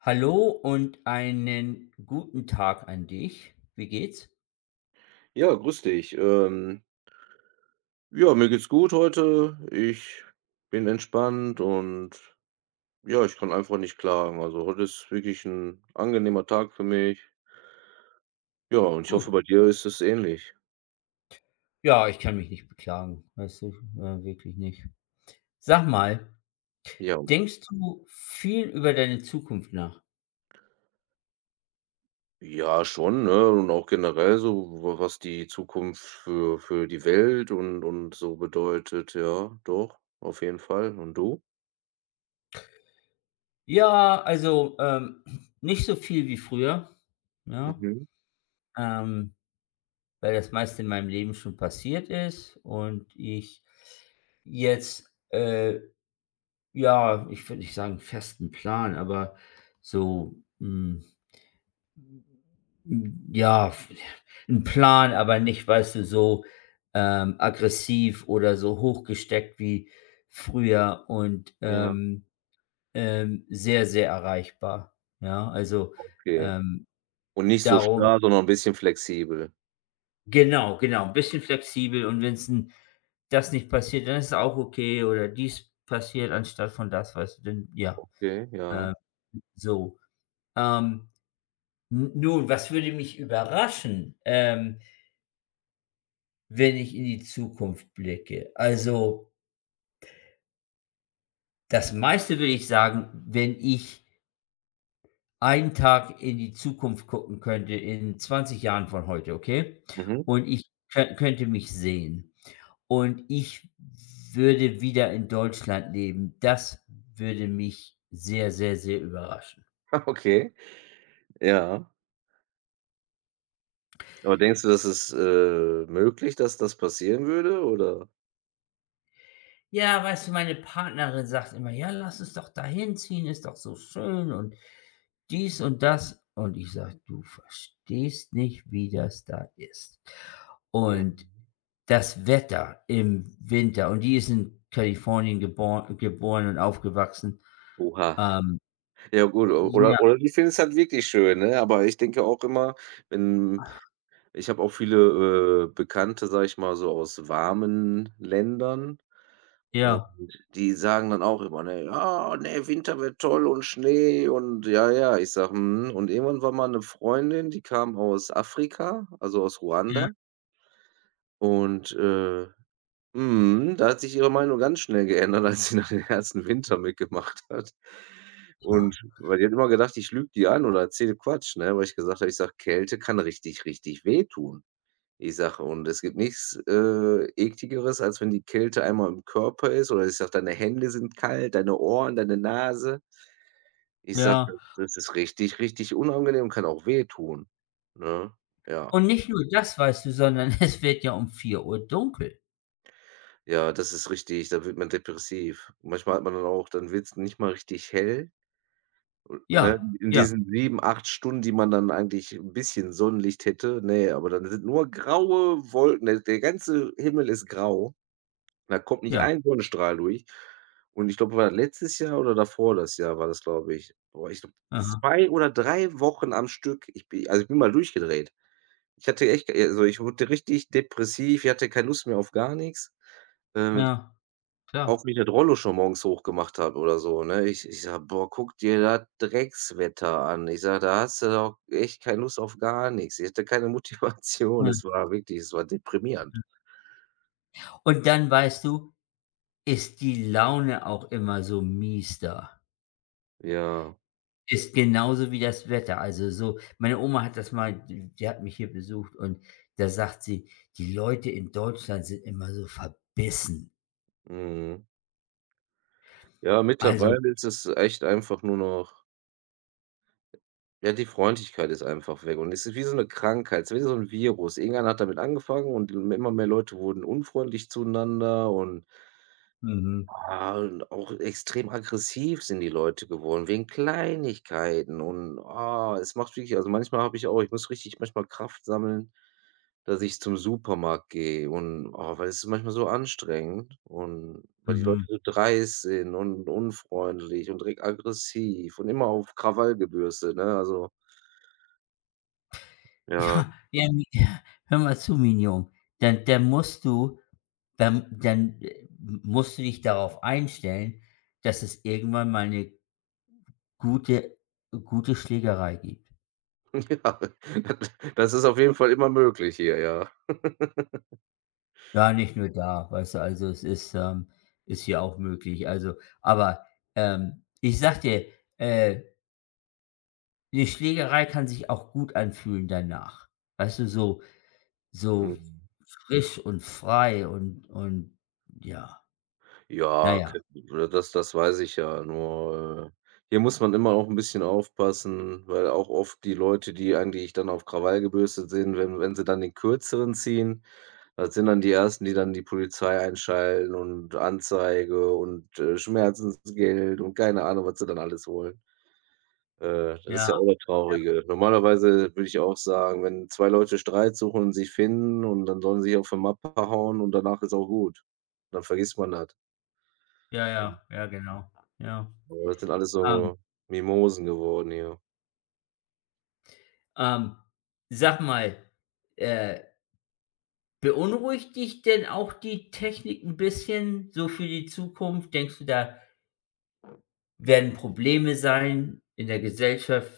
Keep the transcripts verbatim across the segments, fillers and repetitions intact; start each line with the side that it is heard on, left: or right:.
left: Hallo und einen guten Tag an dich. Wie geht's?
right: Ja, grüß dich. Ähm, ja, mir geht's gut heute. Ich bin entspannt und ja, ich kann einfach nicht klagen. Also heute ist wirklich ein angenehmer Tag für mich. Ja, und ich hoffe,
left: Gut.
right: bei dir ist es ähnlich.
left: Ja, ich kann mich nicht beklagen. Weißt du, äh, wirklich nicht. Sag mal,
right: Ja.
left: denkst du viel über deine Zukunft nach?
right: Ja, schon, ne? Und auch generell so, wa was die Zukunft für für die Welt und und so bedeutet. Ja, doch, auf jeden Fall. Und du?
left: Ja, also, ähm, Nicht so viel wie früher, ja,
right: Mhm.
left: ähm, weil das meiste in meinem Leben schon passiert ist und ich jetzt, äh, ja, ich würde nicht sagen festen Plan, aber so, hm ja, ein Plan, aber nicht, weißt du, so, ähm, aggressiv oder so hochgesteckt wie früher und,
right: Ja,
left: ähm, ähm, sehr, sehr erreichbar. Ja, also,
right: okay.
left: ähm,
right: Und nicht so
left: Darum
right: starr, sondern ein bisschen flexibel.
left: genau, genau, ein bisschen flexibel und wenn's 'n das nicht passiert, dann ist es auch okay oder dies passiert anstatt von das, weißt du, dann ja,
right: Okay, ja.
left: ähm, so. Ähm, n nun, was würde mich überraschen? Ähm wenn ich in die Zukunft blicke. Also, das meiste würde ich sagen, wenn ich einen Tag in die Zukunft gucken könnte, in zwanzig Jahren von heute, okay?
right: Mhm.
left: Und ich kö könnte mich sehen und ich würde wieder in Deutschland leben. Das würde mich sehr, sehr, sehr überraschen.
right: Okay. Ja. Aber denkst du, das ist, äh, möglich, dass das passieren würde, oder?
left: Ja, weißt du, meine Partnerin sagt immer: „Ja, lass uns doch da hinziehen, ist doch so schön und dies und das.“ Und ich sage: „Du verstehst nicht, wie das da ist.“
right: Mhm.
left: Und das Wetter im Winter und die ist in Kalifornien gebor geboren und aufgewachsen.
right: Oha.
left: Ähm,
right: Ja gut, o
left: ja,
right: oder oder die finden es halt wirklich schön, ne? Aber ich denke auch immer, wenn ich habe auch viele, äh, Bekannte, sage ich mal, so aus warmen Ländern und
left: ja,
right: die sagen dann auch immer, ne: „Ja, ne, Winter wird toll und Schnee und ja, ja." Ich sag „Mhm." Und irgendwann war mal eine Freundin, die kam aus Afrika, also aus
left: ja,
right: Ruanda und, äh Mhm, Da hat sich ihre Meinung ganz schnell geändert, als sie nach dem ersten Winter mitgemacht hat. Und weil die hat immer gedacht, ich lüge die an oder erzähle Quatsch, ne? Weil ich gesagt habe, ich sage: „Kälte kann richtig, richtig wehtun." Ich sage: „Und es gibt nichts, äh, Ekligeres, als wenn die Kälte einmal im Körper ist" oder ich sage: „Deine Hände sind kalt, deine Ohren, deine Nase." Ich sage:
left: ja.
right: „Das das ist richtig, richtig unangenehm und kann auch wehtun", ne? Ja.
left: Und nicht nur das, weißt du, sondern es wird ja um vier Uhr dunkel.
right: Ja, das ist richtig, da wird man depressiv. Manchmal hat man dann auch dann wird's nicht mal richtig hell. Ne,
left: Ja,
right: in
left: ja,
right: diesen sieben acht Stunden, die man dann eigentlich 'n bisschen Sonnenlicht hätte, ne, aber dann sind nur graue Wolken. Der der ganze Himmel ist grau. Da kommt nicht
left: ja.
right: ein Sonnenstrahl durch. Und ich glaube, war das letztes Jahr oder davor das Jahr war das, glaube ich. Boah, ich glaube,
left: Aha,
right: zwei oder drei Wochen am Stück. Ich bin also, ich bin mal durchgedreht. Ich hatte echt also, ich wurde richtig depressiv. Ich hatte keine Lust mehr auf gar nix. Ähm
left: ja, klar.
right: auch wie ich das Rollo schon morgens hochgemacht habe oder so, ne? Ich ich sage: „Boah, guck dir das Dreckswetter an." Ich sage: „Da hast du doch echt keine Lust auf gar nix." Ich hatte keine Motivation.
left: Ja.
right: Es war wirklich es war deprimierend.
left: Und dann, weißt du, ist die Laune auch immer so mies da.
right: Ja,
left: Ist genauso wie das Wetter. Also, so meine Oma hat das mal, die die hat mich hier besucht und da sagt sie: „Die Leute in Deutschland sind immer so verbissen.“
right: mhm. Ja,
left: Also
right: mittlerweile ist es echt einfach nur noch, ja, die Freundlichkeit ist einfach weg und es ist wie so 'ne Krankheit, es ist wie so 'n Virus. Irgendeiner hat damit angefangen und immer mehr Leute wurden unfreundlich zueinander und
left: mhm,
right: Ah, und auch extrem aggressiv sind die Leute geworden wegen Kleinigkeiten und, ah, es macht wirklich, also manchmal habe ich auch ich muss richtig manchmal Kraft sammeln, dass ich zum Supermarkt gehe und, ah, weil es ist manchmal so anstrengend und weil die Leute
left: mhm.
right: so dreist sind und unfreundlich und direkt aggressiv und immer auf Krawall gebürstet, ne? Also, ja,
left: Ja, ja, mi ja, hör mal zu, Mignon. Dann dann musst du dann dann, äh, musst du dich darauf einstellen, dass es irgendwann mal eine gute gute Schlägerei gibt.
right: ja, das ist auf jeden Fall immer möglich hier, ja.
left: Ja, nicht nur da, weißt du, also es ist, ähm ist hier auch möglich. Also, aber, ähm, ich sage dir, äh, 'ne Schlägerei kann sich auch gut anfühlen danach. Weißt du, so so
right: Mhm.
left: frisch und frei und und ja,
right: Ja,
left: naja,
right: ke äh, das das weiß ich ja, nur, äh, hier muss man immer auch ein bisschen aufpassen, weil auch oft die Leute, die eigentlich dann auf Krawall gebürstet sind, wenn wenn sie dann den Kürzeren ziehen, das sind dann die Ersten, die dann die Polizei einschalten und Anzeige und, äh, Schmerzensgeld und keine Ahnung, was sie dann alles wollen. Äh, das ist
left: ja.
right: ja auch das Traurige. Normalerweise würde ich auch sagen, wenn zwei Leute Streit suchen und sich finden, und dann sollen sie sich auf die Mappe hauen und danach ist auch gut. Dann vergisst man das,
left: Ja,
right: ne?
left: ja, ja, ja, genau. Ja.
right: Aber das sind alles
left: Ähm,
right: so Mimosen geworden hier.
left: ähm, Sag mal, äh, beunruhigt dich denn auch die Technik ein bisschen so für die Zukunft? Denkst du da werden Probleme sein in der Gesellschaft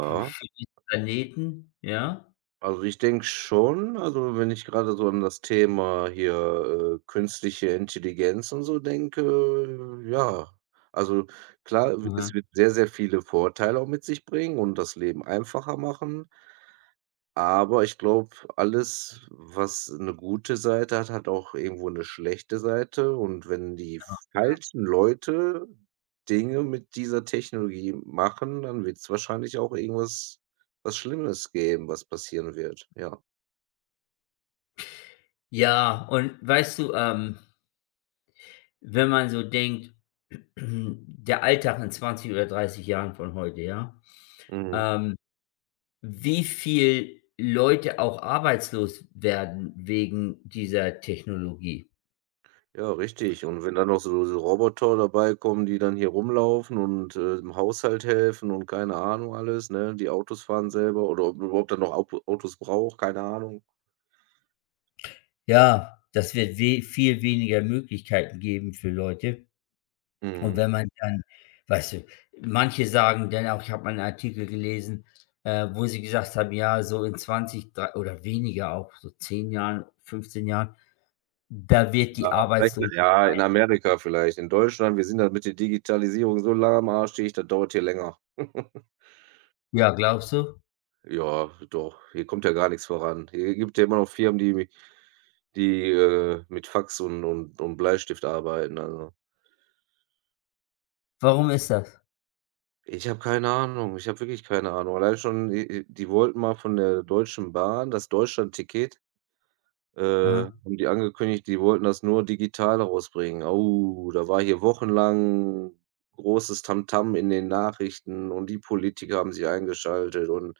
left: für für diesen Planeten, ja?
right: also ich denke schon, also wenn ich gerade so an das Thema hier, äh, künstliche Intelligenz und so denke, ja. Also klar, w es
left: Mhm.
right: wird sehr, sehr viele Vorteile auch mit sich bringen und das Leben einfacher machen. Aber ich glaube, alles, was eine gute Seite hat, hat auch irgendwo eine schlechte Seite. Und wenn die falschen Leute Dinge mit dieser Technologie machen, dann wird es wahrscheinlich auch irgendwas was Schlimmes geben, was passieren wird. Ja.
left: Ja, und weißt du, ähm, wenn man so denkt, der Alltag in zwanzig oder dreißig Jahren von heute, ja?
right: Mhm.
left: Ähm, Wie viel Leute auch arbeitslos werden wegen dieser Technologie.
right: Ja, richtig. Und wenn dann noch so so Roboter dabei kommen, die dann hier rumlaufen und, äh, im Haushalt helfen und keine Ahnung alles, ne? Die Autos fahren selber, oder ob man überhaupt dann noch Au Autos braucht, keine Ahnung.
left: Ja, das wird we viel weniger Möglichkeiten geben für Leute. Und
right: Mhm.
left: wenn man dann, weißt du, manche sagen dann auch, ich habe mal 'n Artikel gelesen, äh, wo sie gesagt haben: „Ja, so in zwanzig, drei oder weniger auch, so zehn Jahren, fünfzehn Jahren, da wird
right: Ja,
left: die
right: vielleicht in,
left: Arbeitslosigkeit“.
right: ja, in Amerika vielleicht. In Deutschland, wir sind da mit der Digitalisierung so lange am Arsch, ich das dauert hier länger.
left: Ja, glaubst du?
right: Ja, doch, hier kommt ja gar nichts voran. Hier gibt ja immer noch Firmen, die mi die, äh, mit Fax und und und Bleistift arbeiten, also.
left: Warum ist das?
right: Ich habe keine Ahnung, ich habe wirklich keine Ahnung. Allein schon, i die wollten mal von der Deutschen Bahn das Deutschland-Ticket. Äh,
left: Aha.
right: haben die angekündigt, die wollten das nur digital rausbringen. Oh, da war hier wochenlang großes Tamtam in den Nachrichten und die Politiker haben sich eingeschaltet, und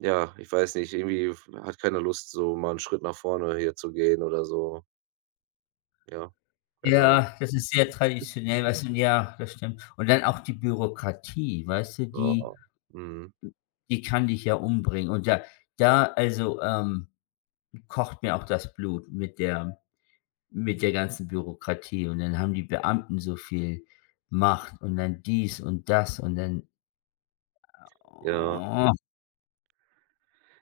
right: ja, ich weiß nicht, irgendwie f hat keiner Lust, so mal einen Schritt nach vorne hier zu gehen oder so. Ja, keine Ahnung.
left: Ja, das ist sehr traditionell, weißt du? Ja, das stimmt. Und dann auch die Bürokratie, weißt du, die
right: Ja. Mhm.
left: die kann dich ja umbringen. Und da, da also, ähm, kocht mir auch das Blut mit der, mit der ganzen Bürokratie und dann haben die Beamten so viel Macht und dann dies und das und dann
right: Ja.
left: oh,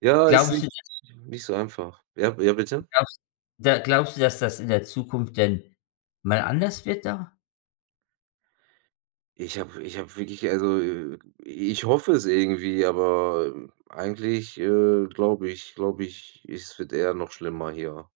right: Ja, ist
left: glaubst
right: nicht
left: du das
right: nicht so einfach. Ja, ja, bitte?
left: glaubst da glaubst du, dass das in der Zukunft denn mal anders wird da?
right: Ich habe ich habe wirklich, also, äh, ich hoffe es irgendwie, aber, ähm, eigentlich, äh, glaube ich glaube ich, es wird eher noch schlimmer hier.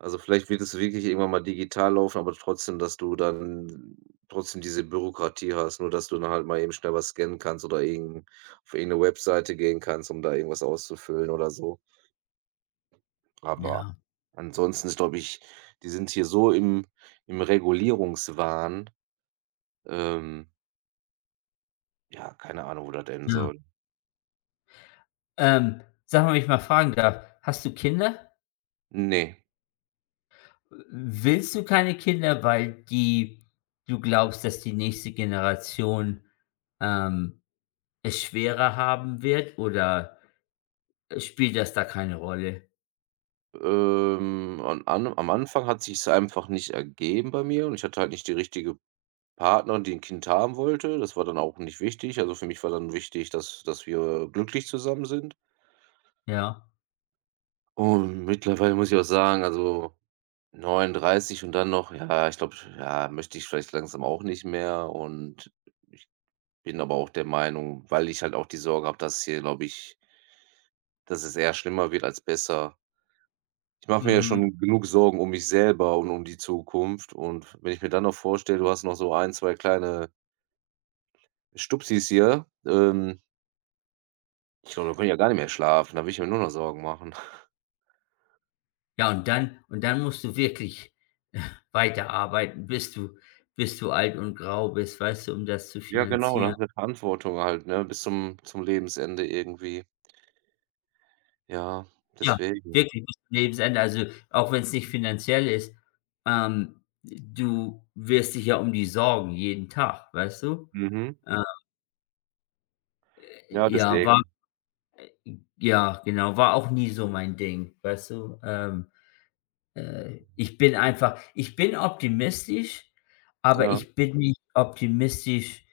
right: Also, vielleicht wird es wirklich irgendwann mal digital laufen, aber trotzdem, dass du dann trotzdem diese Bürokratie hast, nur dass du dann halt mal eben schnell was scannen kannst oder irgend auf irgendeine Webseite gehen kannst, um da irgendwas auszufüllen oder so. Aber
left: Ja,
right: ansonsten ist, glaube ich, die sind hier so im im Regulierungswahn, ähm, ja, keine Ahnung, wo das enden
left: ja.
right: soll.
left: Ähm, sag mal, wenn ich mal fragen darf, hast du Kinder?
right: Ne,
left: Willst du keine Kinder, weil die du glaubst, dass die nächste Generation, ähm, es schwerer haben wird oder spielt das da keine Rolle?
right: ähm, an an am Anfang hat sich's einfach nicht ergeben bei mir und ich hatte halt nicht die richtige Partnerin, die 'n Kind haben wollte. Das war dann auch nicht wichtig. Also, für mich war dann wichtig, dass dass wir glücklich zusammen sind.
left: Ja,
right: Und mittlerweile muss ich auch sagen, also, neununddreißig und dann noch, ja, ich glaube, ja, möchte ich vielleicht langsam auch nicht mehr, und ich bin aber auch der Meinung, weil ich halt auch die Sorge habe, dass hier, glaube ich, dass es eher schlimmer wird als besser. Ich mache mir ja
left: mhm.
right: schon genug Sorgen um mich selber und um die Zukunft. Und wenn ich mir dann noch vorstelle, du hast noch so ein, zwei kleine Stupsis hier, ähm, ich glaube, da kann ich ja gar nicht mehr schlafen. Da will ich mir nur noch Sorgen machen.
left: Ja, und dann und dann musst du wirklich, äh, weiterarbeiten, bis du bis du alt und grau bist, weißt du, um das zu
right: Ja, genau, da
left: finanzieren.
right: hast du Verantwortung halt, ne, bis zum zum Lebensende irgendwie. Ja,
left: Ja,
right: deswegen.
left: wirklich bis zum Lebensende. Also, auch wenn es nicht finanziell ist, ähm, du wirst dich ja um die sorgen jeden Tag, weißt du?
right: Mhm.
left: Äh,
right: Ja,
left: ja, war
right: deswegen.
left: ja, genau, war auch nie so mein Ding, weißt du? Ähm, äh, ich bin einfach, ich bin optimistisch, aber
right: Ja.
left: ich bin nicht optimistisch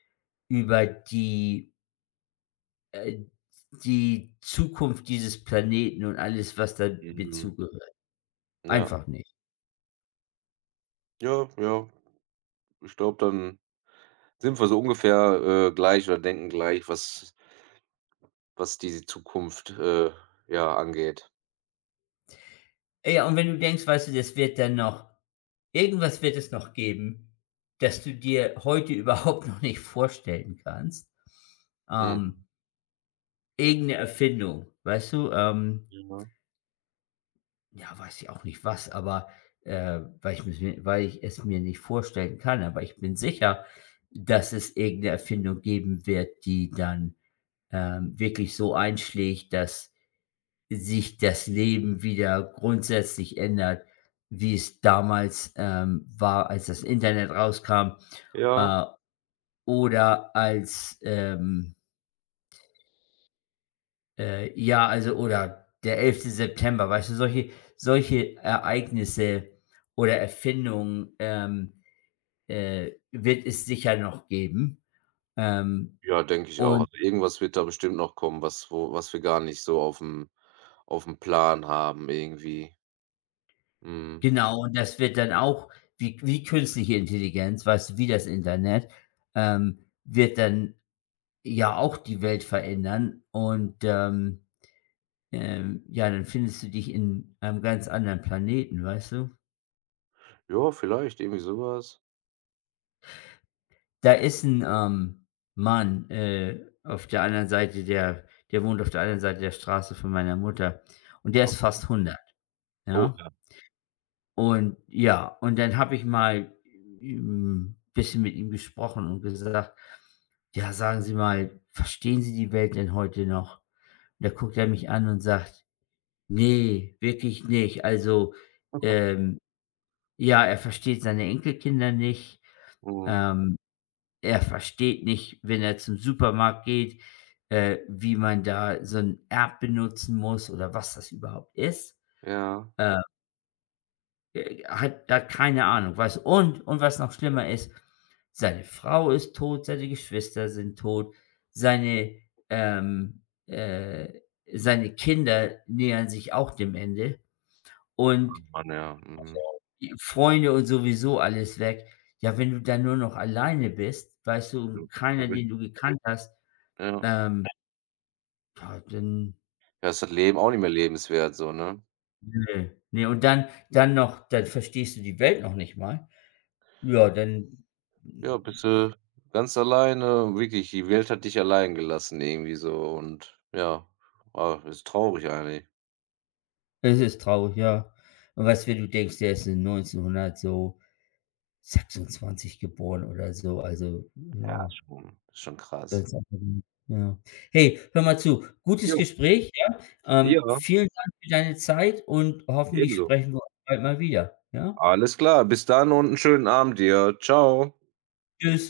left: über die, Äh, die Zukunft dieses Planeten und alles, was damit
right: Mhm.
left: zugehört.
right: Ja.
left: Einfach nicht.
right: Ja, ja. Ich glaube, dann sind wir so ungefähr, äh, gleich oder denken gleich, was was die Zukunft, äh, ja, angeht.
left: Ja, und wenn du denkst, weißt du, das wird dann noch, irgendwas wird es noch geben, das du dir heute überhaupt noch nicht vorstellen kannst.
right: Mhm.
left: Ähm, Irgend 'ne Erfindung, weißt du? Ähm,
right: Ja.
left: ja, weiß ich auch nicht was, aber, äh, weil ich mir, weil ich es mir nicht vorstellen kann, aber ich bin sicher, dass es irgendeine Erfindung geben wird, die dann, ähm, wirklich so einschlägt, dass sich das Leben wieder grundsätzlich ändert, wie es damals, ähm, war, als das Internet rauskam,
right: Ja.
left: äh, oder als, ähm, äh ja, also, oder der elfte September, weißt du, solche solche Ereignisse oder Erfindungen, ähm, äh, wird es sicher noch geben. Ähm,
right: Ja, denke ich auch.
left: und
right: Also, irgendwas wird da bestimmt noch kommen, was wo was wir gar nicht so auf dem auf dem Plan haben irgendwie. Mhm.
left: genau, und das wird dann auch wie wie künstliche Intelligenz, weißt du, wie das Internet, ähm, wird dann ja auch die Welt verändern und, ähm, ähm, ja, dann findest du dich in einem ganz anderen Planeten, weißt du?
right: Ja, vielleicht irgendwie sowas.
left: Da ist ein, ähm, Mann, äh, auf der anderen Seite der, der wohnt auf der anderen Seite der Straße von meiner Mutter und der ist
right: Okay.
left: fast hundert,
right: Oh,
left: ja?
right: ja.
left: Und ja, und dann habe ich mal, hm, bisschen mit ihm gesprochen und gesagt: „Ja, sagen Sie mal, verstehen Sie die Welt denn heute noch?“ Und da guckt er mich an und sagt: Nee, wirklich nicht. Also, ähm, ja, er versteht seine Enkelkinder nicht.
right: Mhm.
left: Ähm, Er versteht nicht, wenn er zum Supermarkt geht, äh, wie man da so ein App benutzen muss oder was das überhaupt ist.
right: Ja.
left: Äh, äh, hat hat keine Ahnung, was, und und was noch schlimmer ist, seine Frau ist tot, seine Geschwister sind tot, seine, ähm, äh seine Kinder nähern sich auch dem Ende
right: Oh
left: und
right: Mann, ja. Mhm.
left: die Freunde und sowieso alles weg. Ja, wenn du dann nur noch alleine bist, weißt du,
right: So. da
left: keiner,
right: wird-
left: den du gekannt hast,
right: Ja.
left: ähm, ja, dann,
right: Da ist das Leben auch nicht mehr lebenswert so, ne?
left: ne, ne, und dann dann noch dann verstehst du die Welt noch nicht mal. Ja, dann,
right: Ja, bist du ganz alleine, wirklich, die Welt hat dich allein gelassen irgendwie so und ja, ah, ist traurig eigentlich.
left: es ist traurig, ja. Und weißt, wenn du denkst, der ist in neunzehnhundert so geboren oder so, also,
right: Ja,
left: ja.
right: schon, ist schon
left: Das
right: krass.
left: ist auch ja. Hey, hör mal zu, gutes
right: Jo,
left: Gespräch, ja? Ähm,
right: ja,
left: vielen Dank für deine Zeit und hoffentlich
right: ebenso.
left: sprechen wir uns bald mal wieder, ja?
right: Alles klar, bis dann und einen schönen Abend dir. Ciao.
left: Tschüss.